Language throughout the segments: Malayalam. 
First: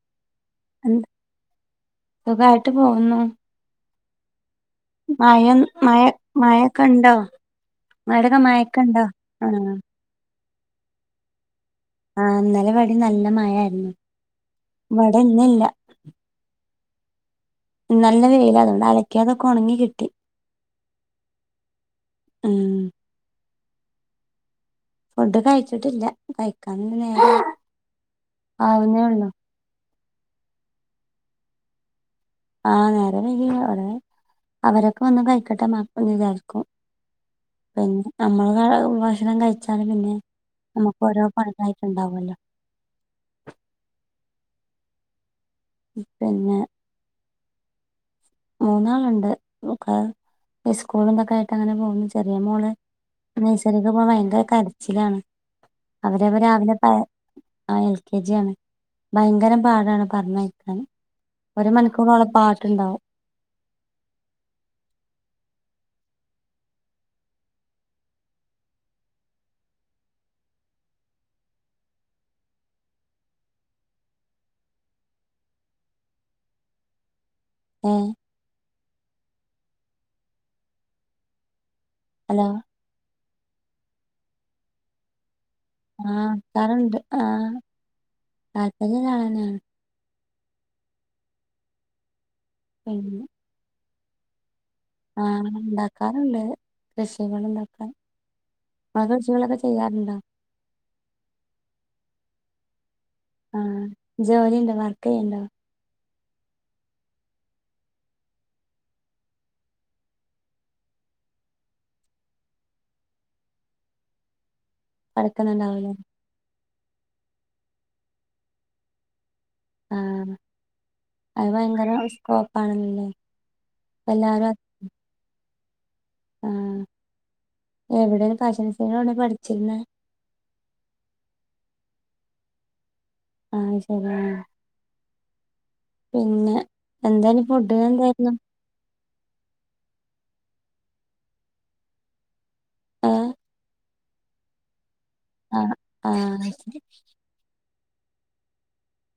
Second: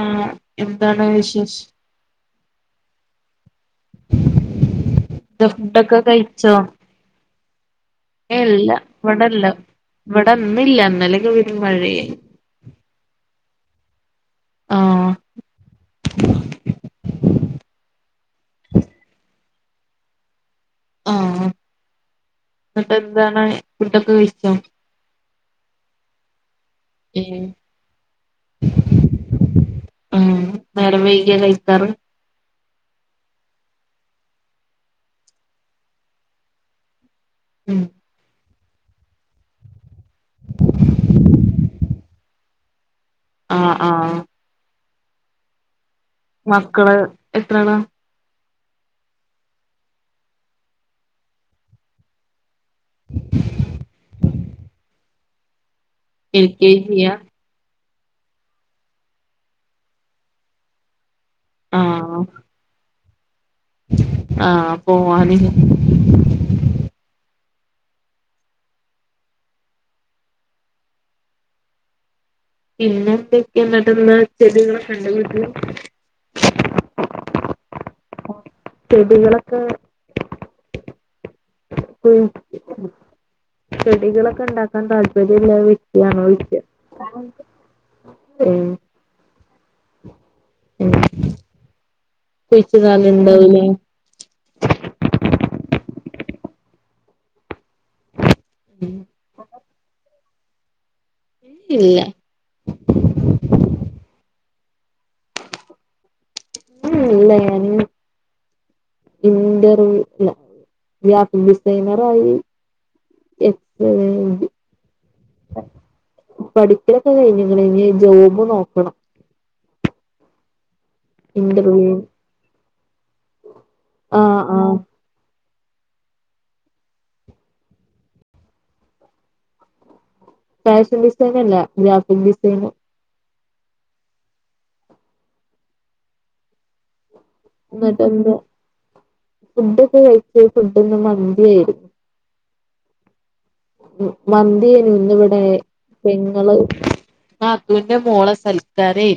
ആഹ് എന്ത് എന്താടാ വിശേഷ് സുഖായിട്ട് പോകുന്നു. എന്താ മയം ഫുഡൊക്കെ മയ കഴിച്ചോ മയ ഒക്കെയുണ്ടോ മഴ ഏഹ് ഇല്ല നന്നായിക്കുണ്ടോ ഇവിടെല്ല ആഹ് ഇവിടെ ഇന്നില്ല ഇന്നലെയൊക്കെ പെരും മഴയായി ആഹ് ഇന്നലെവിടെയും നല്ല മഴ യാരുന്നു. ആഹ് ഇവിടെ ഇന്നില്ല. നല്ല വെയിലാ അതുകൊണ്ട് അലക്കിയതൊക്കെ ഉണങ്ങി കിട്ടി. ആഹ് ഉം എന്നിട്ട് എന്താണ്? ഫുഡൊക്കെ കഴിച്ചോ? ഫുഡ് കഴിച്ചിട്ടില്ല കഴി ഏഹ് [unintelligible] ആവുന്നേ ഒള്ളു. ഉം നേരം വൈകിയാ കഴിക്കാറ്? ആഹ് നേരം വൈകി അവര് അവരൊക്കെ വന്ന് കൈക്കട്ടെ എന്ന് അപ്പം വിചാരിക്കും. ഉം പിന്നെ നമ്മള് എന്താണ് ഭക്ഷണം കഴിച്ചാല് പിന്നെ നമുക്ക് ഓരോ പണികളായിട്ടുണ്ടാവുമല്ലോ ആഹ് ആഹ് പിന്നെ മക്കള് എത്രാണ്? മൂന്നാളുണ്ട് ഒക്കെ സ്കൂളിന്നൊക്കെ ആയിട്ട് അങ്ങനെ പോകുന്നു ചെറിയ മോള് നഴ്സറി ഒക്കെ പോകാൻ ഭയങ്കര കരച്ചിലാണ്. അവരെവരെ എൽ കെ രാവിലെ പാ ജിയാ ആ എൽ കെ ജി ആണ് ഭയങ്കരം പാടാണ് പറഞ്ഞയക്കാൻ. ഒരു ആഹ് മണിക്കൂറോളം പാട്ടുണ്ടാവും. ആഹ് പോവാന്. ഇന്നത്തേക്ക് എന്താ [unintelligible] ഏഹ് ചെടികളൊക്കെ ഉം ഹലോ ചെടികളൊക്കെ ഇണ്ടാക്കാൻ താല്പ ആഹ് ട്ടാറുണ്ട് ആഹ് ഉം അതന്നെ ഞാനാ ഉം കുഴിച്ച്ടാല് പിന്നെ ഇണ്ടാവുല്ലെ ആ ഇണ്ടാക്കാറുണ്ട് കൃഷികളുണ്ടാ [unintelligible] കൃഷികളൊക്കെ ചെയ്യാറുണ്ടോ ഇല്ലല്ല വർ ക്കെയിണ്ടൊ ഉം ഇല്ല ഞാന് ഇന്റർവ്യു ഇല്ല ഗ്രാഫിക്ക് ഡിസൈനറയി [unintelligible] പഠിക്ക്ണണ്ടാവുല്ലെ ക്കലൊക്കെ കഴിഞ്ഞ്ക്ക്ണ് ഇഞ്ഞ് ജോബ് നോക്കണം ആഹ് അത് ഭയങ്കര ഇന്റർവ്യൂ റിസ്ക്കൊ പ്പാണല്ലേ അല്ല ആഹ് ആരാ ആഹ് ആ എവിടെണ് ഫാഷൻ ഡിസൈൻ പഠിച്ചിരുന്നെ ഫാഷൻ ഡിസൈനല്ല ഗ്രാഫിക് ഡിസൈൻ ആ ശരിയാണ് പിന്നെ എന്താണ് ഫുഡിന് എന്നിട്ട് എന്താരുന്നു ഫുഡ്‌ കഴിച്ചോ ഫുഡിന്ന് മന്തിയാരുന്നു ആ മന്തി ന്നിവിടെ ആഹ് ആഹ് പെങ്ങള് ൻ്റെ മോളേ സൽക്കാരേ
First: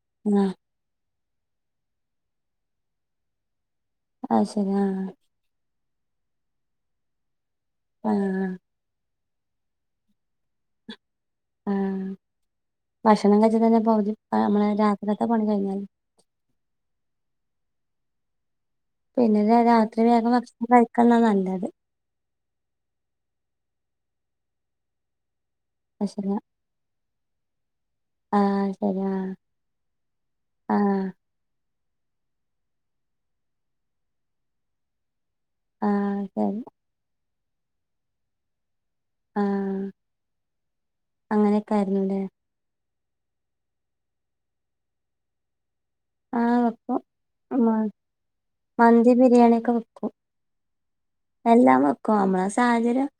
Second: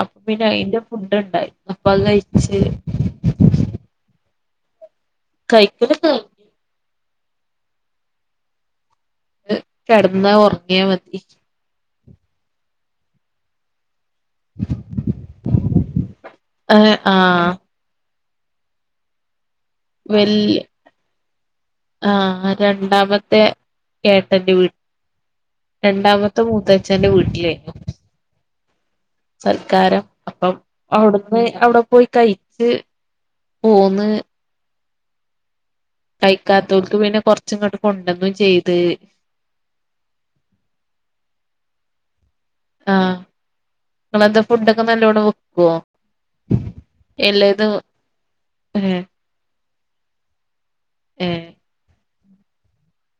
അപ്പൊ പിന്നെ ആഹ് അയിന്റെ ഫുഡ്ണ്ട് ഇപ്പത് കഴിച്ച് അത് ശരി ആ [unintelligible] ആ കെടന്നാ ഉറങ്ങിയാ മതി ആ ഭക്ഷണം കഴിച്ചാ തന്നെ പകുതി നമ്മള് രാത്രിത്തെ പണി കഴിഞ്ഞാല് ഏഹ് ആഹ് പിന്നെ ര രാത്രി വേഗം വല്യ ഭക്ഷണം കഴിക്കന്നാ നല്ലത് ആഹ് രണ്ടാമത്തെ ഏട്ടന്റെ വീട് അത് ശരിയാ രണ്ടാമത്തെ മൂത്താച്ഛന്റെ വീ ഇല്ലേ ആഹ് ശരിയാ [inaudible] സൽക്കാരം അപ്പം ആഹ് അവിടുന്ന് അവിടെ പോയി കഴിച്ച് പോന്ന് ആഹ് ശരി കയിക്കാത്തോർക്ക് പിന്നെ കൊ കുറച്ചിങ്ങോട്ട് കൊണ്ടുവന്നും ചെയ്ത് ആ അങ്ങനെയൊക്കെ ആയിരുന്നൂല്ലേ ആ നിങ്ങളെന്താ ഫുഡൊക്കെ നല്ലോണം വെക്കുവോ ആ വെക്കും മ എല്ലേതും ഏഹ് മന്തി ബിരിയാണി ഒക്കെ വെക്ക ക്കും ഏഹ് എല്ലാം വെ ക്കും നമ്മള സാഹചര്യം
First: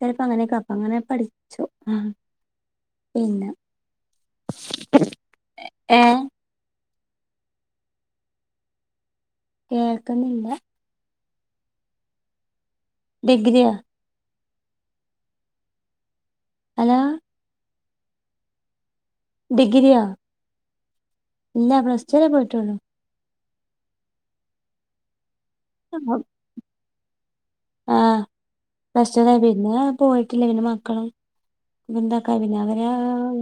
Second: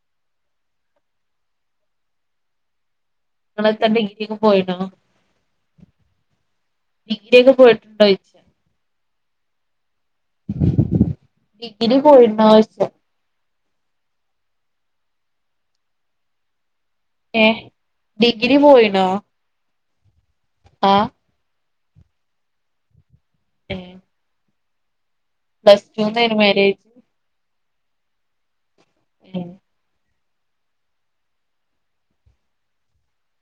ചിലപ്പോ അങ്ങനെയൊക്കെ അപ്പം അങ്ങനെ പഠിച്ചു ആ പിന്നെ നിങ്ങളെടുത്ത ഡിഗ്രി ഒക്കെ പോയടോ ഏഹ് ഡിഗ്രിയൊക്കെ പോയിട്ടുണ്ടോ ചോയിച്ചേ കേ ൾക്കുന്നില്ല ഡിഗ്രി പോയണ്ടോ ചോദിച്ചേ ഡിഗ്രിയാ ഹലോ ഏ ഡിഗ്രി പോയിണോ ഡിഗ്രിയാ ആ ഇല്ല പ്ലസ്ടു വരേ പോയിട്ടൊള്ളു ഏ പ്ലസ്ടുനായിരുന്നു മാരേ ആ പ്ലസ്ടു കഴിഞ്ഞു ഏഹ് പിന്നെ പോയി ക്കില്ല പിന്നെ മക്കളും പിന്നെന്താക്കാ പിന്നെ അവര്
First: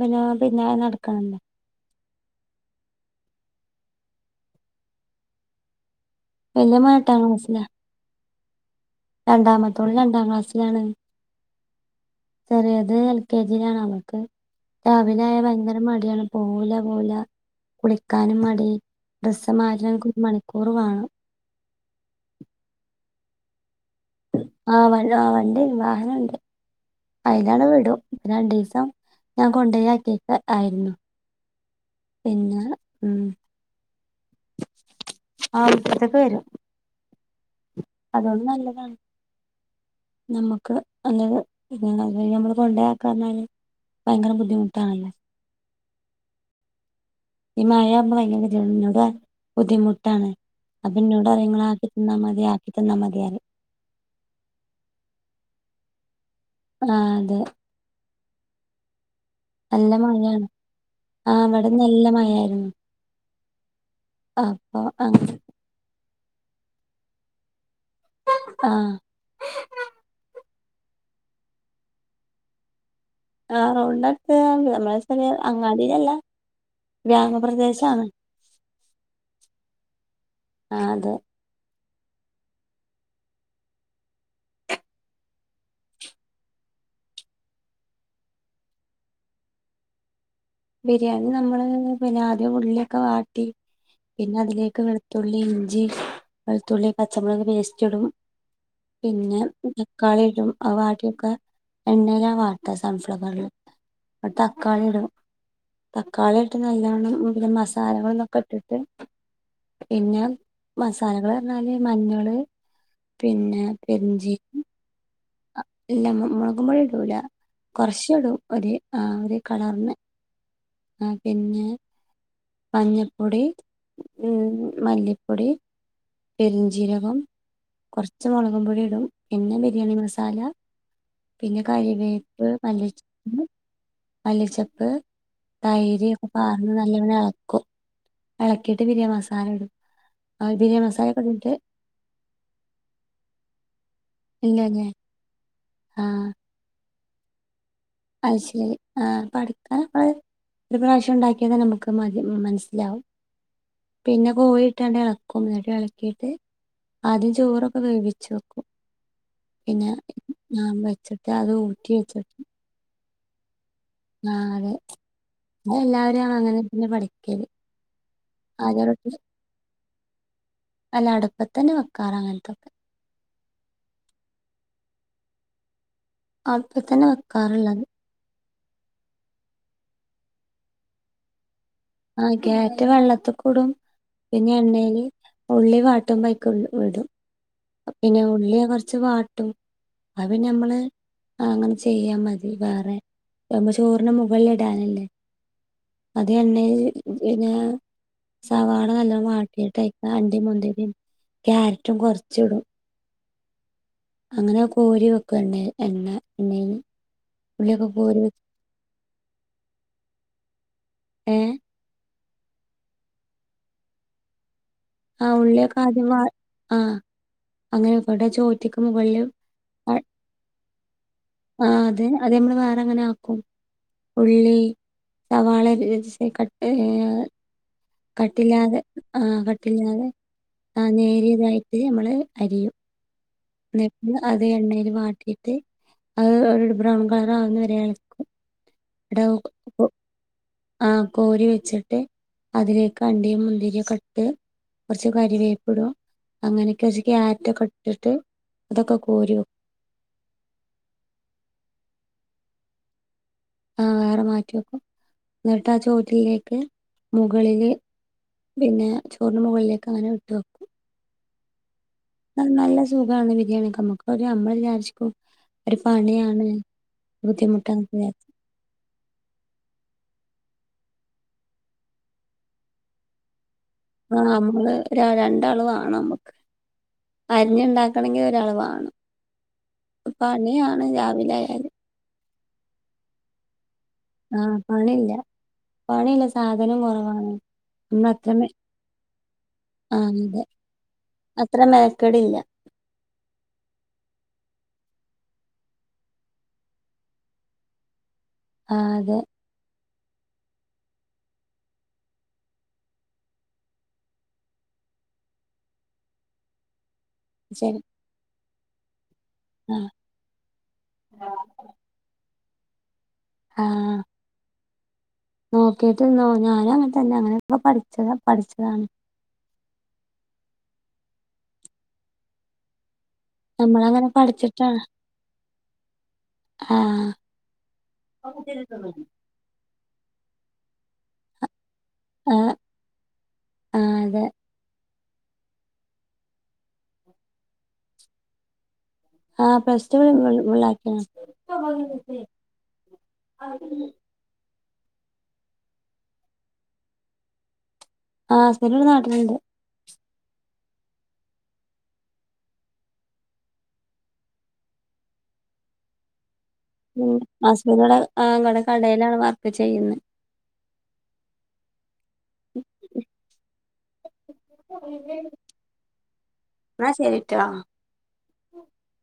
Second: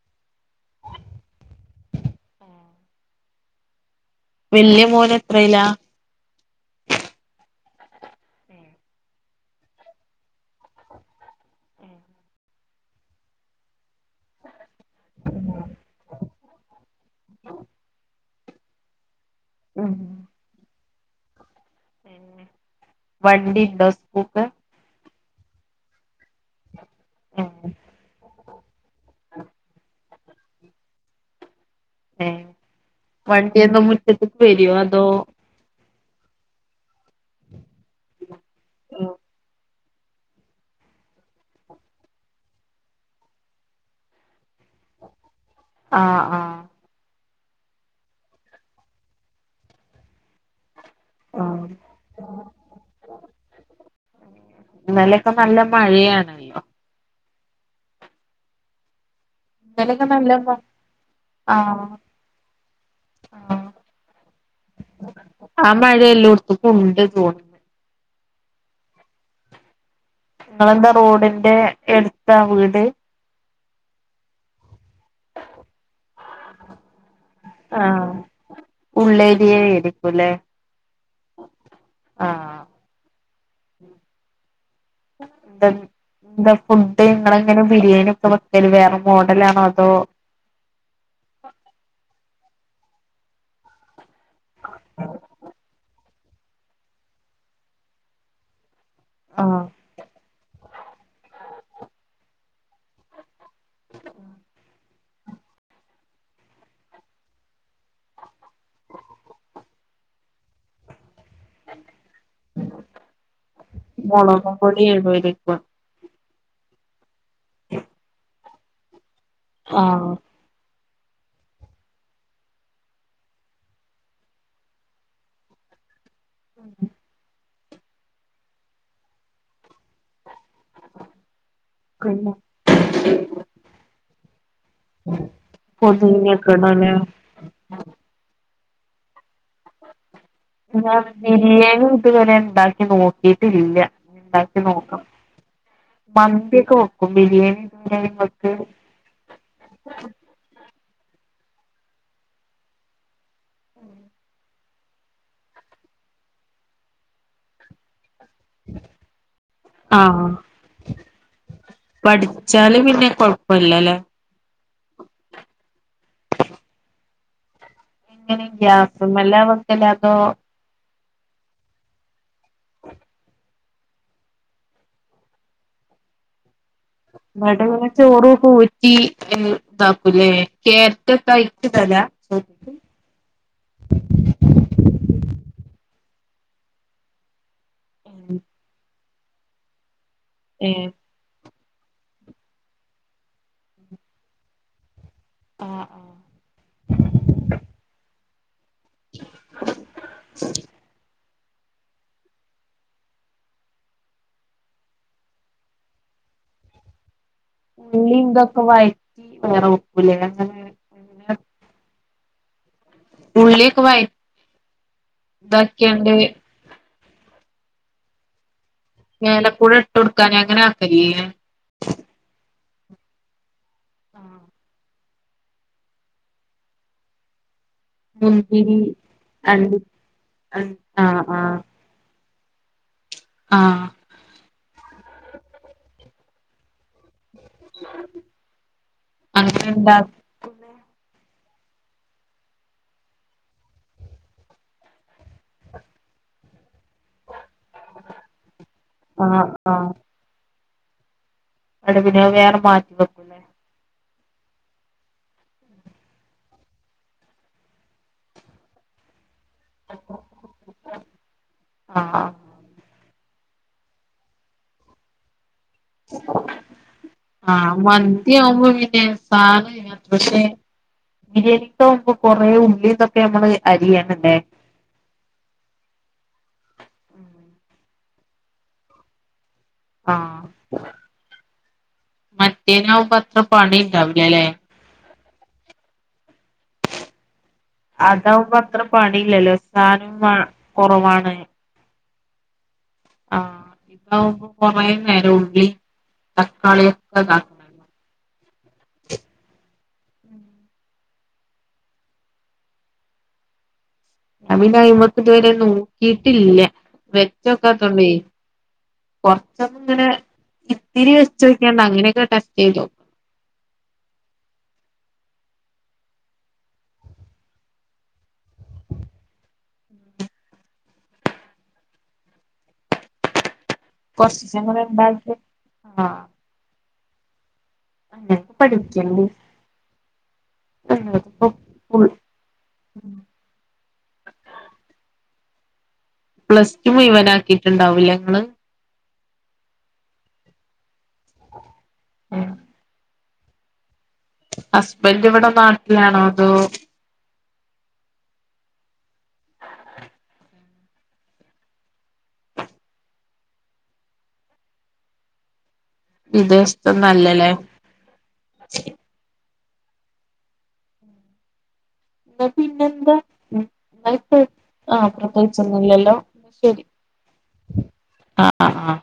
പിന്നെ പിന്നെ നടക്കണല്ലാ വല്യ മോൻ എത്രലാ വല്യ മോൻ എട്ടാം ക്ലാസിലാ രണ്ടാമത്തോള് രണ്ടാം ക്ലാസ്സിലാണ് ചെറിയത് എൽ കെ ജിയിലാണ് അവൾക്ക് രാവിലെ ആയാ ഭയങ്കര മടിയാണ് പോവൂലാ പോവൂലാ കുളിക്ക ക്കാനും മടി ഡ്രസ്സ് ഉം മാറ്റണെങ്കി ഒരു മണിക്കൂർ വേണം വണ്ടി ഉണ്ടോ സ് ആ വ ആ വണ്ടിണ്ട് വാഹനണ്ട് അയിലാാണ് ആഹ് വിടും പിന്നെ [unintelligible] [unintelligible] ഞാൻ കൊണ്ടോ യാക്കി അ ആയിരുന്നു ഏ പിന്നെ ഉം വണ്ടിയൊക്കെ മുറ്റത്ത്ക്ക് വര്വോ അതോ അതൊക്കെ വരും ഉ അതൊണ്ട് നല്ലതാണ് നമ്മക്ക് [unintelligible] നമ്മള് കൊണ്ടയാക്കാർഞ്ഞാല് ഭയങ്കര ബുദ്ധിമുട്ടാണ് ആ ആ ഈ മായവുമ്പം ഭയങ്കര കെതേട് ഇന്നോട് പർ ഞ്ഞ് ബുദ്ധിമുട്ടാണ് അപ്പിന്നോട റിം ആഹ് ഇങ്ങളാക്കി തന്നാ മതി ആക്കി തന്നാ മതി റിം ക്കെ നല്ല മഴയാണ് [unintelligible] ആ അതെ നല്ല ഇന്നലൊക്കെ മഴാണ് മ ആ ഇവടെ ആഹ് നല്ല മഴായിരുന്നു ആഹ് അപ്പൊ അ എല്ലോട്ത്ത്ക്കുണ്ട് തോന്ന് ആ ഇങ്ങളെന്താ റോഡിന്റെ എട്ത്താ വീട് ആ റോഡിൻ്റട്ത്ത് നമ്മ [unintelligible] അ [unintelligible] അങ്ങാടിലല്ല ആ ഉള്ളേരിയയിരിക്കുലെ ആ അതെ ആ [unintelligible] എന്താ ഫുഡ് ഇങ്ങളെങ്ങനെ ബിരിയാണി ഒക്കെ വെക്കല് വേറെ മോഡലാണോ അതോ ബിരിയാണി നമ്മള് പിന്നെ അ ഉള്ളിയൊക്കെ വാട്ടി പിന്നെ അതിലേക്ക് വെള്ത്തുള്ളി ഇഞ്ചി വെള്ത്തുള്ളി പച്ചമുളക് പേസ്റ്റിടും പിന്നെ തക്കാളി ടും അവാട്ട്യൊക്കെ എണ്ണേലാ വാട്ട സൺഫ്ലവറില് ട്ട് തക്കാളി ടും തക്കാളിട്ട് നല്ലവണ്ണം ഉം പിന്നെ മസാലകളന്നൊക്കെ ഇട്ടിട്ട് പിന്നെ മസ ലകളർഞ്ഞാല് മഞ്ഞള് പിന്നെ പെര്‌ഞ്ചീ വ മ് മ് മോളകും പൊടി ഇടൂല കൊർച്ചിടും ഒര് ആ ര് കളറിന് ആ പിന്നെ മഞ്ഞപ്പൊടി ഉം മല്ലിപ്പൊടി പെരിഞ്ചിരകം കുറച്ച് മുളകും പൊടി ഇടും പിന്നെ ബിരിയാണി മസാല പിന്നെ പിന്നെ കറിവേപ്പ് മല്ലിച്ചപ്പ് മല്ലിച്ചപ്പ് തൈര് ഒക്കെ പൊതീനയൊക്കെ പാർന്ന് ഇടൂലേ നല്ലവണ്ണം ഇളക്കും ഇളക്കിട്ട് പിന്നെ മസാല [unintelligible] ഞാൻ മസാല ഇടും ബിരിയാണി ഇതുവരെ ഉണ്ടാക്കി നോക്കിട്ടി ഇല്ല ഉണ്ടാക്കി ഇല്ലല്ലേ നോക്കാം ആഹ് മന്തി ഒക്കെ ബിരിയാണി ഇതുവരെ അത് വെക്ക് ശരി ആഹ് പഠിക്കാൻ നമ്മള് ഒരു പ്രാവശ്യം ഉണ്ടാക്കിയ തന്നെ നമുക്ക് മതി മനസ്സിലാവും പിന്നെ കോയി ഇളക്കും എന്നിട്ട് ഇളക്കിയിട്ട് ആദ്യം ചോറൊക്കെ വേവി വെക്കും പിന്നെ ആഹ് ആ വെച്ചിട്ട് അത് ഊറ്റി വെച്ചി എളുപ്പാണ് ആഹ് അതെ എല്ലാവരെയും ആണ് അങ്ങനെ തന്നെ പഠിക്കും [unintelligible] എങ്ങനെ ഗ്യാസുമല് ആണ് വക്കല് അതോ അല്ല അടപ്പത്ത് തന്നെ വെക്കാറ് അങ്ങനത്തെ [inaudible] ആഹ് [unintelligible] ഈ ഇതാക്കൂല്ലേ ക്യാരറ്റൊക്കെയായി ആഹ് ക്യാരറ്റ് വെള്ളത്തികൂടും പിന്നെ എണ്ണേൽ ഉള്ളി വാ [unintelligible] ഇടും പിന്നെ ഉള്ളിയെ കുറച്ച് പാ [unintelligible] അതാ പിന്നെ ഏ നമ്മള് അതങ്ങനെ ചെയ്യാൻ മതി വേറെ ഇതാവുമ്പോ ചോറിന് മുകളിൽ ഇടാനല്ലേ ആഹ് ആഹ് പിന്ന സവാള നല്ലോണം വാട്ടീട്ട് [inaudible] ക്യാരറ്റും കുറച്ച് ച്ചിടും അങ്ങനെകോരി വെക്കും എണ്ണേ എണ്ണ എണ്ണേന്ന് ഉള്ളി ഇതൊക്കെ വഴറ്റി വേറെ വെക്കൂലേ അങ്ങനെ ഏ ഉള്ളിക്കെ വായ് ആ ഉള്ളിയൊക്കെ ആദ്യം വ ആഹ അങ്ങനെ ഇവിടെ ചോ ഏലപ്പുഴ ഇട്ടൊട്ക്കാഞാ ആ അത് അത് നമ്മള് [unintelligible] വേറെ അങ്ങനെ ആക്കും ഉള്ളി സവാള [unintelligible] കട്ടില്ലാതെ മുന്തിരി ആ കട് അണ്ടി പില്ലാതെ ആ ആഹ് ആഹ് നേരിയതായിട്ട് നമ്മള് അരിയും ആഹ് [unintelligible] എണ്ണയില് വിട്ടിട്ട് അത് അവരോട് ബ്രൗൺ കളറാവുന്ന വരെ എളക്കും അങ്ങനെണ്ടാ ആ കോരി വെച്ചിട്ട് അതിലേക്ക് അണ്ടിയും മുന്തിരിയൊക്കെട്ട് കുറ കരുവേപ്പിടും അങ്ങനെ ച്ച് ക്യാരൊറ്റൊക്കെ ഇട്ടിട്ട് അതൊക്കെ കോരൂം ആഹ് അടെ പിന്നെ വേറെ മാറ്റി വെക്കൂല്ലേ ആ വേറെ മാറ്റി വെക്കും എന്നിട്ടാ ചോറ്റിലേക്ക് മുകളില് പിന്നെ ടൂർണമുകളിലേക്ക് അങ്ങനെ വിട്ടു വെക്കും ആഹ് ന നല്ല സൂഖ വാ ബരിയാണിവെക്ക നമക്ക് നമ്മൾ വിചാരിക്കും ഒരു പണിയാണ് ആ ബുദ്ധിമുട്ടാന്ന് വിചാരിച്ച് മന്തിയാംപോ വീട്ടില് [unintelligible] പക്ഷെ [unintelligible] കൊറേ ഉള്ളിന്നൊക്കെ നമ്മള് ആ അരിയണല്ലേ നമ്മള് ര രണ്ടാളാണ് നമ്മുക്ക് അരിഞ്ഞുണ്ടാ ക്കണങ്കിൽ ഒരാള് വേണം ആഹ് പണിയാണ് രാവിലെ ആയാല് മറ്റേനാവുമ്പോ അത്ര പണി ഉണ്ടാവില്ലല്ലേ ആഹ് പണിയില്ല പണിയില്ല സാധനം കൊറവാണ് അതാവുമ്പോ അത്ര പണിയില്ലല്ലോ സാനം വാ കൊറവാണ് കടിഞ്ഞ ആഹ് ഇതാവുമ്പോ കൊറേ നേരം ഉള്ളി തക്കാളിയൊക്കെതാക്കണ്ടെ ആതെ ഞാൻ പിന്നെ അയിമക്ക് ഇതുവരെ നോക്കിട്ടില്ല ശരി വെച്ചൊക്കാത്തോണ്ടേ കൊറച്ചൊന്ന് ആഹ് ഇങ്ങനെ ഇത്തിരി വെച്ചോക്കിയാണ്ട് അങ്ങനെയൊക്കെ ക ഏതോ ആഹ് നോക്കിട്ട്ന്നോ ഞാനും അങ്ങനത്തന്നെ അങ്ങനെ പഠിച്ചത പഠിച്ചതാണ് നമ്മളങ്ങനെ കൊറച്ചീസം പഠിച്ചിട്ടാ കൂടെ ഉണ്ടാക്കി ആഹ് അങ്ങനെക്കെ പടിക്കണ് ആ പ്പോ ഉൾ ആഹ് ആ അതെ ആ പ്ലസ്ടു മുഴവനാക്കിട്ട്ണ്ടാകും ലെ ഇങ്ങള് ആ പ്ലസ്ടു വു വുള്ളാക്കിണ് ഇപ്പ [unintelligible] അ [unintelligible] ഹസ്ബൻഡ് ഇവിടെ നാട്ടിലാണോ അതോ ആ ഹസ്ബൻഡ് ഇവിടെ നാട്ടിലുണ്ട് [unintelligible] ഉം വിദേശത്തൊന്നല്ലല്ലേ ഹസ്ബൻഡ് ഇവിടെ ആ ങ്ങടെ കടയിലാണ് വർ ക്ക് ചെയ്യുന്നെ എന്നാ പിന്നെന്താ അ [unintelligible] ആഹ് പ്രത്യേകിച്ചൊന്നുംല്ലല്ലോ ശരി എന്നാ ശരിട്ടോ ആ ആ